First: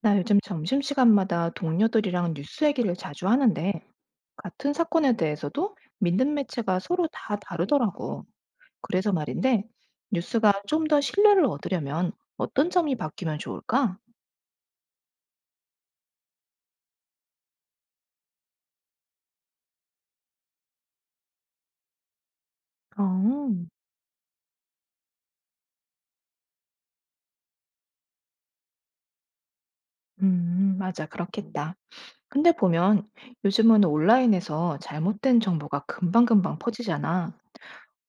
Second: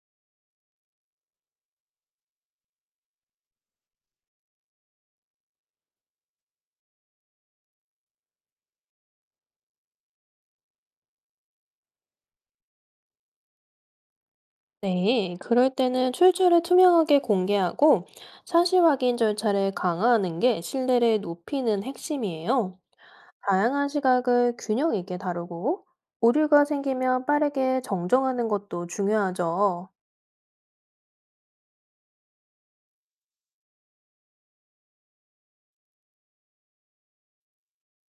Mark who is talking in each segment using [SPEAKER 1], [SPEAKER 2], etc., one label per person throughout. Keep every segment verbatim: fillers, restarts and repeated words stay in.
[SPEAKER 1] 나 요즘 점심시간마다 동료들이랑 뉴스 얘기를 자주 하는데, 같은 사건에 대해서도 믿는 매체가 서로 다 다르더라고. 그래서 말인데, 뉴스가 좀 더 신뢰를 얻으려면 어떤 점이 바뀌면 좋을까?
[SPEAKER 2] 네, 그럴 때는 출처를 투명하게 공개하고 사실 확인 절차를 강화하는 게 신뢰를 높이는 핵심이에요.
[SPEAKER 1] 어.
[SPEAKER 2] 다양한 시각을 균형 있게 다루고 오류가 생기면 빠르게 정정하는 것도 중요하죠.
[SPEAKER 1] 음, 맞아. 그렇겠다. 근데 보면 요즘은 온라인에서 잘못된 정보가 금방금방 퍼지잖아.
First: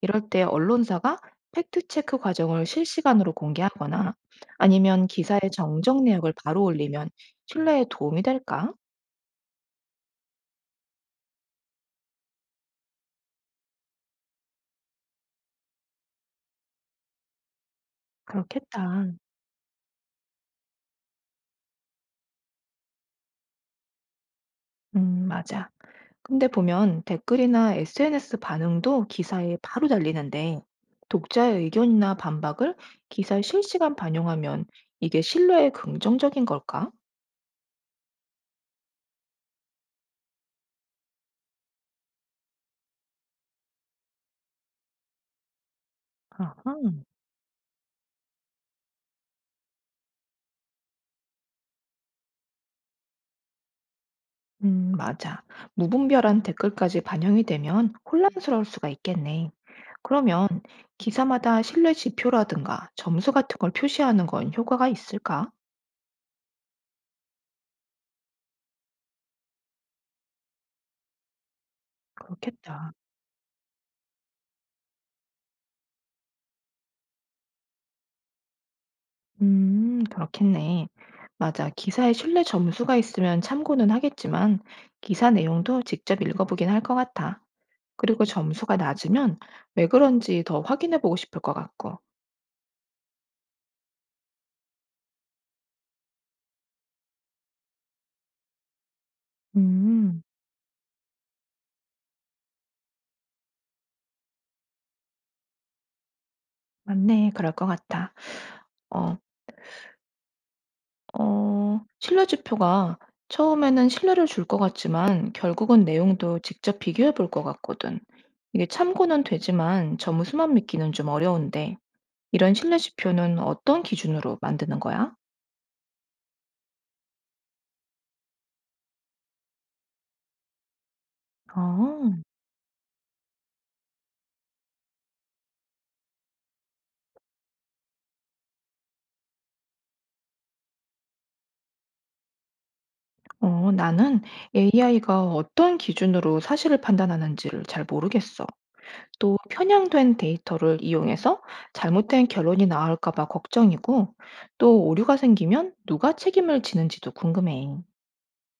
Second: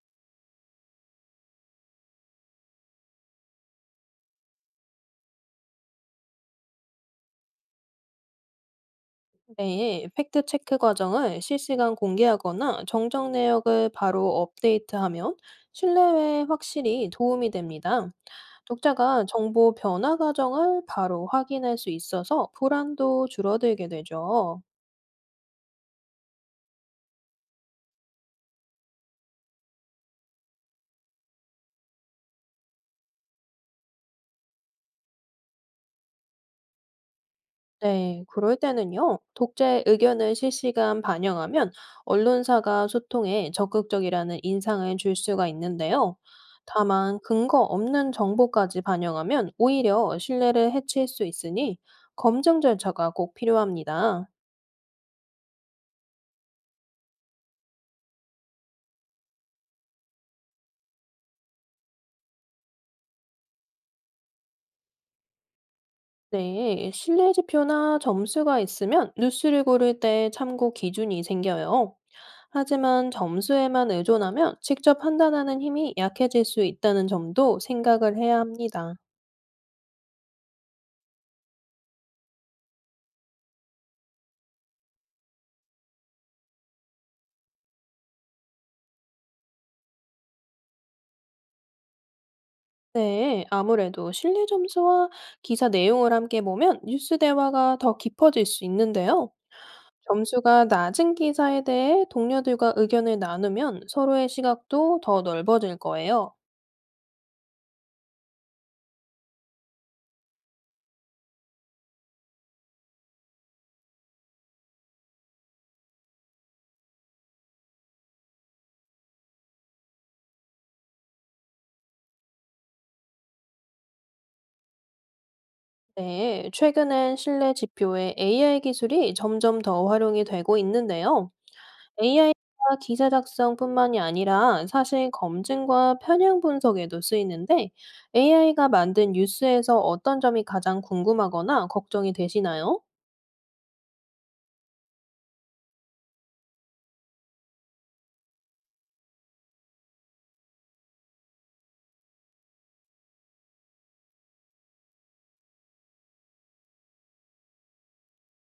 [SPEAKER 1] 이럴 때 언론사가 팩트체크 과정을 실시간으로 공개하거나 아니면 기사의 정정 내역을 바로 올리면 신뢰에 도움이 될까?
[SPEAKER 2] 네, 팩트 체크 과정을 실시간 공개하거나 정정 내역을 바로 업데이트하면 신뢰에 확실히 도움이 됩니다.
[SPEAKER 1] 그렇겠다.
[SPEAKER 2] 독자가 정보 변화 과정을 바로 확인할 수 있어서 불안도 줄어들게 되죠.
[SPEAKER 1] 음, 맞아. 근데 보면 댓글이나 에스엔에스 반응도 기사에 바로 달리는데 독자의 의견이나 반박을 기사에 실시간 반영하면 이게 신뢰에 긍정적인 걸까?
[SPEAKER 2] 네, 그럴 때는요, 독자의 의견을 실시간 반영하면 언론사가 소통에 적극적이라는 인상을 줄 수가 있는데요.
[SPEAKER 1] 아하.
[SPEAKER 2] 다만, 근거 없는 정보까지 반영하면 오히려 신뢰를 해칠 수 있으니 검증 절차가 꼭 필요합니다.
[SPEAKER 1] 음, 맞아. 무분별한 댓글까지 반영이 되면 혼란스러울 수가 있겠네. 그러면 기사마다 신뢰 지표라든가 점수 같은 걸 표시하는 건 효과가 있을까?
[SPEAKER 2] 네, 신뢰 지표나 점수가 있으면 뉴스를 고를 때 참고 기준이 생겨요.
[SPEAKER 1] 그렇겠다.
[SPEAKER 2] 하지만 점수에만 의존하면 직접 판단하는 힘이 약해질 수 있다는 점도 생각을 해야 합니다.
[SPEAKER 1] 음, 그렇겠네. 맞아. 기사에 신뢰 점수가 있으면 참고는 하겠지만, 기사 내용도 직접 읽어보긴 할 것 같아. 그리고 점수가 낮으면 왜 그런지 더 확인해보고 싶을 것 같고.
[SPEAKER 2] 네, 아무래도 신뢰 점수와 기사 내용을 함께 보면 뉴스 대화가 더 깊어질 수 있는데요.
[SPEAKER 1] 음,
[SPEAKER 2] 점수가 낮은 기사에 대해 동료들과 의견을 나누면 서로의 시각도 더 넓어질 거예요.
[SPEAKER 1] 맞네. 그럴 것 같아. 어, 어, 신뢰지표가 처음에는 신뢰를 줄 것 같지만 결국은 내용도 직접 비교해 볼 것 같거든. 이게 참고는 되지만 점수만 믿기는 좀 어려운데 이런 신뢰지표는 어떤 기준으로 만드는 거야?
[SPEAKER 2] 네, 최근엔 신뢰 지표에 에이아이 기술이 점점 더 활용이 되고 있는데요.
[SPEAKER 1] 어,
[SPEAKER 2] 에이아이가 기사 작성뿐만이 아니라 사실 검증과 편향 분석에도 쓰이는데 에이아이가 만든 뉴스에서 어떤 점이 가장 궁금하거나 걱정이 되시나요?
[SPEAKER 1] 어, 나는 에이아이가 어떤 기준으로 사실을 판단하는지를 잘 모르겠어. 또 편향된 데이터를 이용해서 잘못된 결론이 나올까 봐 걱정이고 또 오류가 생기면 누가 책임을 지는지도 궁금해.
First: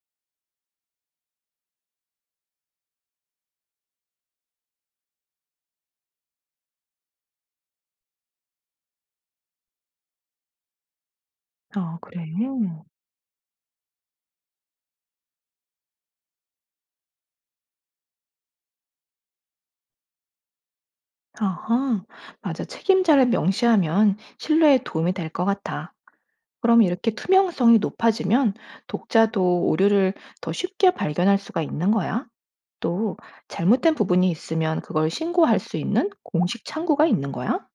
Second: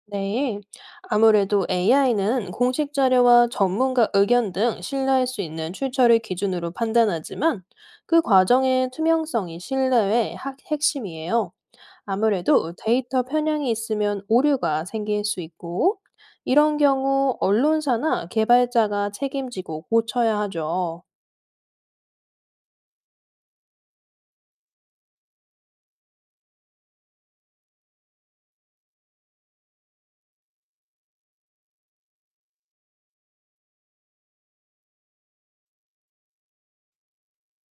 [SPEAKER 2] 네, 아무래도 에이아이는 공식 자료와 전문가 의견 등 신뢰할 수 있는 출처를 기준으로 판단하지만 그 과정의 투명성이 신뢰의 하- 핵심이에요.
[SPEAKER 1] 아 그래.
[SPEAKER 2] 아무래도 데이터 편향이 있으면 오류가 생길 수 있고 이런 경우 언론사나 개발자가 책임지고 고쳐야 하죠.
[SPEAKER 1] 아하. 맞아. 책임자를 명시하면 신뢰에 도움이 될 것 같아. 그럼 이렇게 투명성이 높아지면 독자도 오류를 더 쉽게 발견할 수가 있는 거야? 또 잘못된 부분이 있으면 그걸 신고할 수 있는 공식 창구가 있는 거야?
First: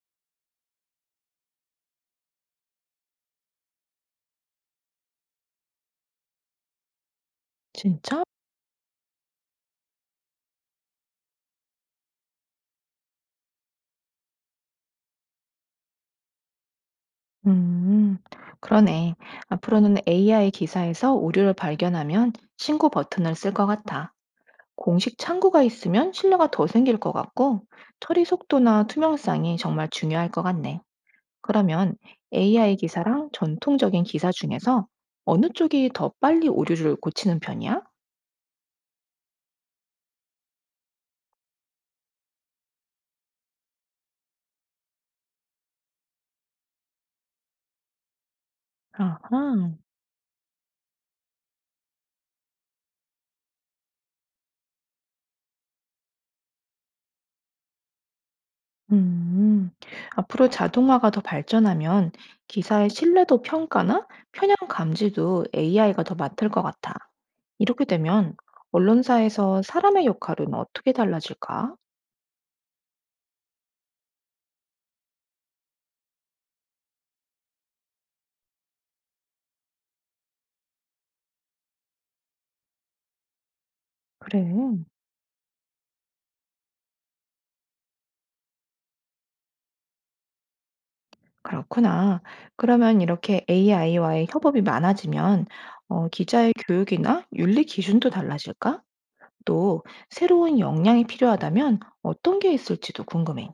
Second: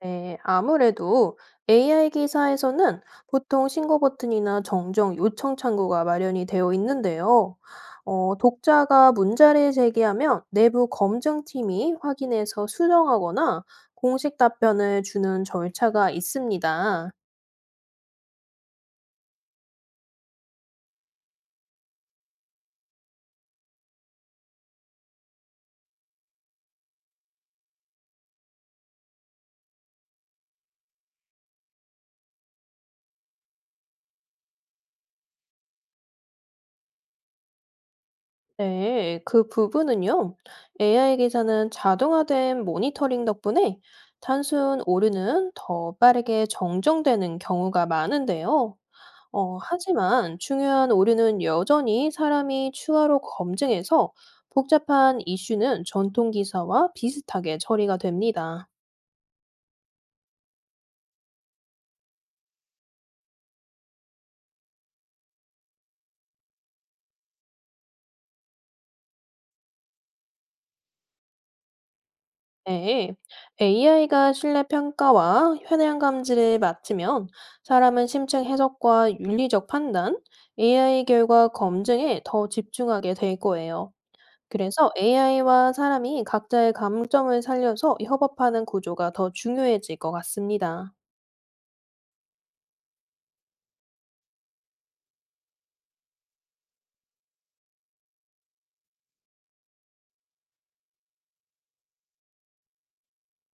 [SPEAKER 2] 네, 아무래도 에이아이 기사에서는 보통 신고 버튼이나 정정 요청 창구가 마련이 되어 있는데요.
[SPEAKER 1] 진짜?
[SPEAKER 2] 어, 독자가 문자를 제기하면 내부 검증팀이 확인해서 수정하거나 공식 답변을 주는 절차가 있습니다.
[SPEAKER 1] 음, 그러네. 앞으로는 에이아이 기사에서 오류를 발견하면 신고 버튼을 쓸 것 같아. 공식 창구가 있으면 신뢰가 더 생길 것 같고, 처리 속도나 투명성이 정말 중요할 것 같네. 그러면 에이아이 기사랑 전통적인 기사 중에서 어느 쪽이 더 빨리 오류를 고치는 편이야?
[SPEAKER 2] 네, 그 부분은요. 에이아이 기사는 자동화된 모니터링 덕분에 단순 오류는 더 빠르게 정정되는 경우가 많은데요. 어,
[SPEAKER 1] 아하.
[SPEAKER 2] 하지만 중요한 오류는 여전히 사람이 추가로 검증해서 복잡한 이슈는 전통 기사와 비슷하게 처리가 됩니다.
[SPEAKER 1] 음, 앞으로 자동화가 더 발전하면 기사의 신뢰도 평가나 편향 감지도 에이아이가 더 맡을 것 같아. 이렇게 되면 언론사에서 사람의 역할은 어떻게 달라질까?
[SPEAKER 2] 네, 에이아이가 신뢰 평가와 현장 감지를 맡으면 사람은 심층 해석과 윤리적 판단, 에이아이 결과 검증에 더 집중하게 될 거예요.
[SPEAKER 1] 그래.
[SPEAKER 2] 그래서 에이아이와 사람이 각자의 감점을 살려서 협업하는 구조가 더 중요해질 것 같습니다.
[SPEAKER 1] 그렇구나. 그러면 이렇게 에이아이와의 협업이 많아지면 어, 기자의 교육이나 윤리 기준도 달라질까? 또 새로운 역량이 필요하다면 어떤 게 있을지도 궁금해.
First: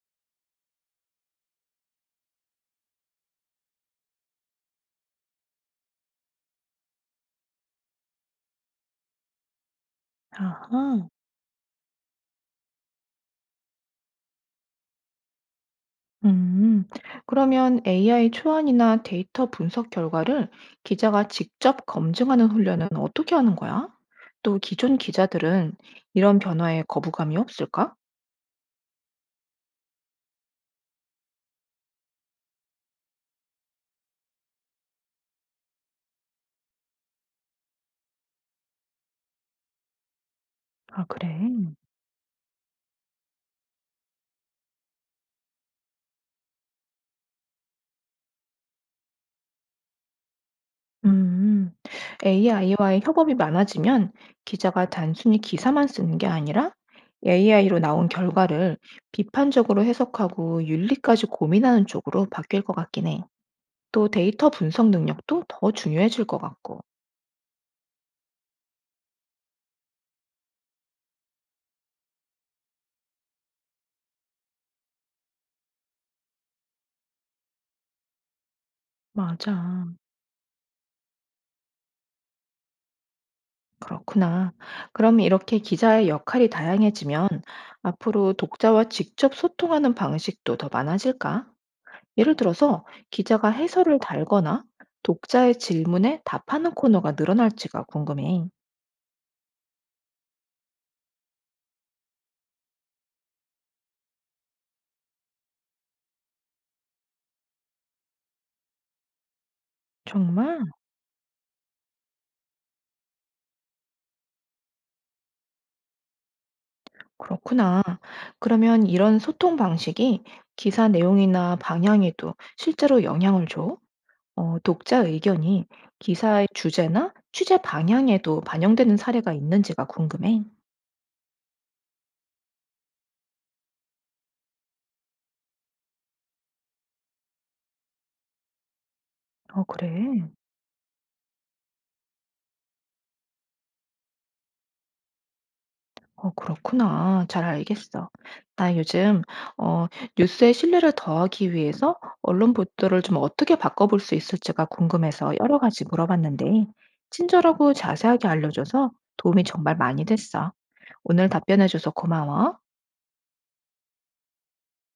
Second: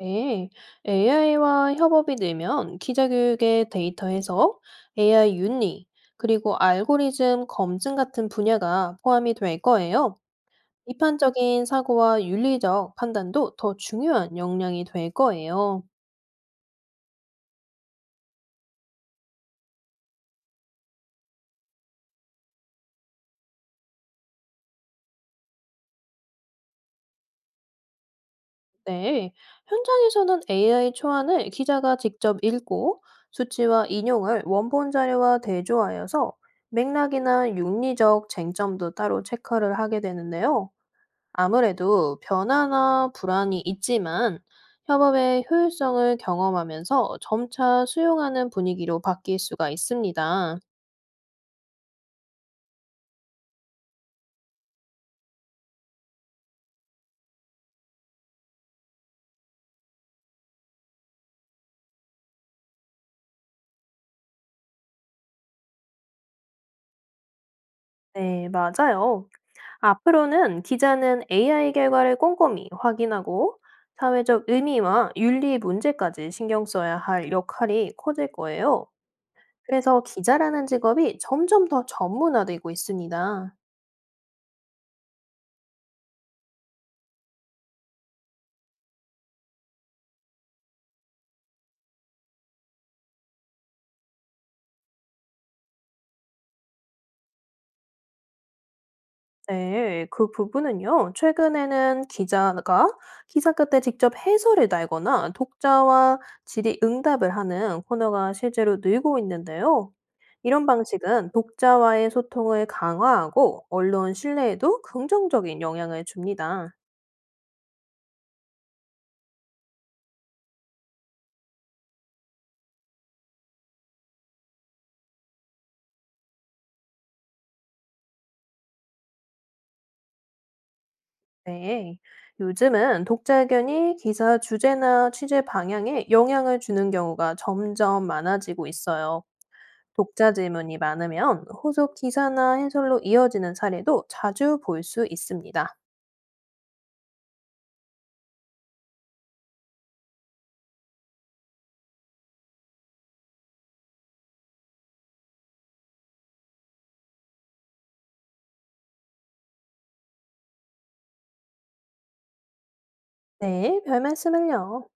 [SPEAKER 2] 네, 에이아이와 협업이 늘면 기자교육의 데이터 해석, 에이아이 윤리, 그리고 알고리즘 검증 같은 분야가 포함이 될 거예요.
[SPEAKER 1] 아하.
[SPEAKER 2] 비판적인 사고와 윤리적 판단도 더 중요한 역량이 될 거예요.
[SPEAKER 1] 음, 그러면 에이아이 초안이나 데이터 분석 결과를 기자가 직접 검증하는 훈련은 어떻게 하는 거야? 또 기존 기자들은 이런 변화에 거부감이 없을까?
[SPEAKER 2] 네. 현장에서는 에이아이 초안을 기자가 직접 읽고 수치와 인용을 원본 자료와 대조하여서 맥락이나 윤리적 쟁점도 따로 체크를 하게 되는데요.
[SPEAKER 1] 아, 그래.
[SPEAKER 2] 아무래도 변화나 불안이 있지만 협업의 효율성을 경험하면서 점차 수용하는 분위기로 바뀔 수가 있습니다.
[SPEAKER 1] 음, 에이아이와의 협업이 많아지면 기자가 단순히 기사만 쓰는 게 아니라 에이아이로 나온 결과를 비판적으로 해석하고 윤리까지 고민하는 쪽으로 바뀔 것 같긴 해. 또 데이터 분석 능력도 더 중요해질 것 같고.
[SPEAKER 2] 네, 맞아요. 앞으로는 기자는 에이아이 결과를 꼼꼼히 확인하고 사회적 의미와 윤리 문제까지 신경 써야 할 역할이 커질 거예요.
[SPEAKER 1] 맞아.
[SPEAKER 2] 그래서 기자라는 직업이 점점 더 전문화되고 있습니다.
[SPEAKER 1] 그렇구나. 그럼 이렇게 기자의 역할이 다양해지면 앞으로 독자와 직접 소통하는 방식도 더 많아질까? 예를 들어서 기자가 해설을 달거나 독자의 질문에 답하는 코너가 늘어날지가 궁금해.
[SPEAKER 2] 네, 그 부분은요. 최근에는 기자가 기사 끝에 직접 해설을 달거나 독자와 질의 응답을 하는 코너가 실제로 늘고 있는데요.
[SPEAKER 1] 정말?
[SPEAKER 2] 이런 방식은 독자와의 소통을 강화하고 언론 신뢰에도 긍정적인 영향을 줍니다.
[SPEAKER 1] 그렇구나. 그러면 이런 소통 방식이 기사 내용이나 방향에도 실제로 영향을 줘? 어, 독자 의견이 기사의 주제나 취재 방향에도 반영되는 사례가 있는지가 궁금해.
[SPEAKER 2] 네. 요즘은 독자 의견이 기사 주제나 취재 방향에 영향을 주는 경우가 점점 많아지고 있어요.
[SPEAKER 1] 어, 그래.
[SPEAKER 2] 독자 질문이 많으면 후속 기사나 해설로 이어지는 사례도 자주 볼 수 있습니다.
[SPEAKER 1] 어 그렇구나. 잘 알겠어. 나 요즘 어 뉴스의 신뢰를 더하기 위해서 언론 보도를 좀 어떻게 바꿔볼 수 있을지가 궁금해서 여러 가지 물어봤는데, 친절하고 자세하게 알려줘서 도움이 정말 많이 됐어. 오늘 답변해줘서 고마워.
[SPEAKER 2] 네, 별 말씀을요.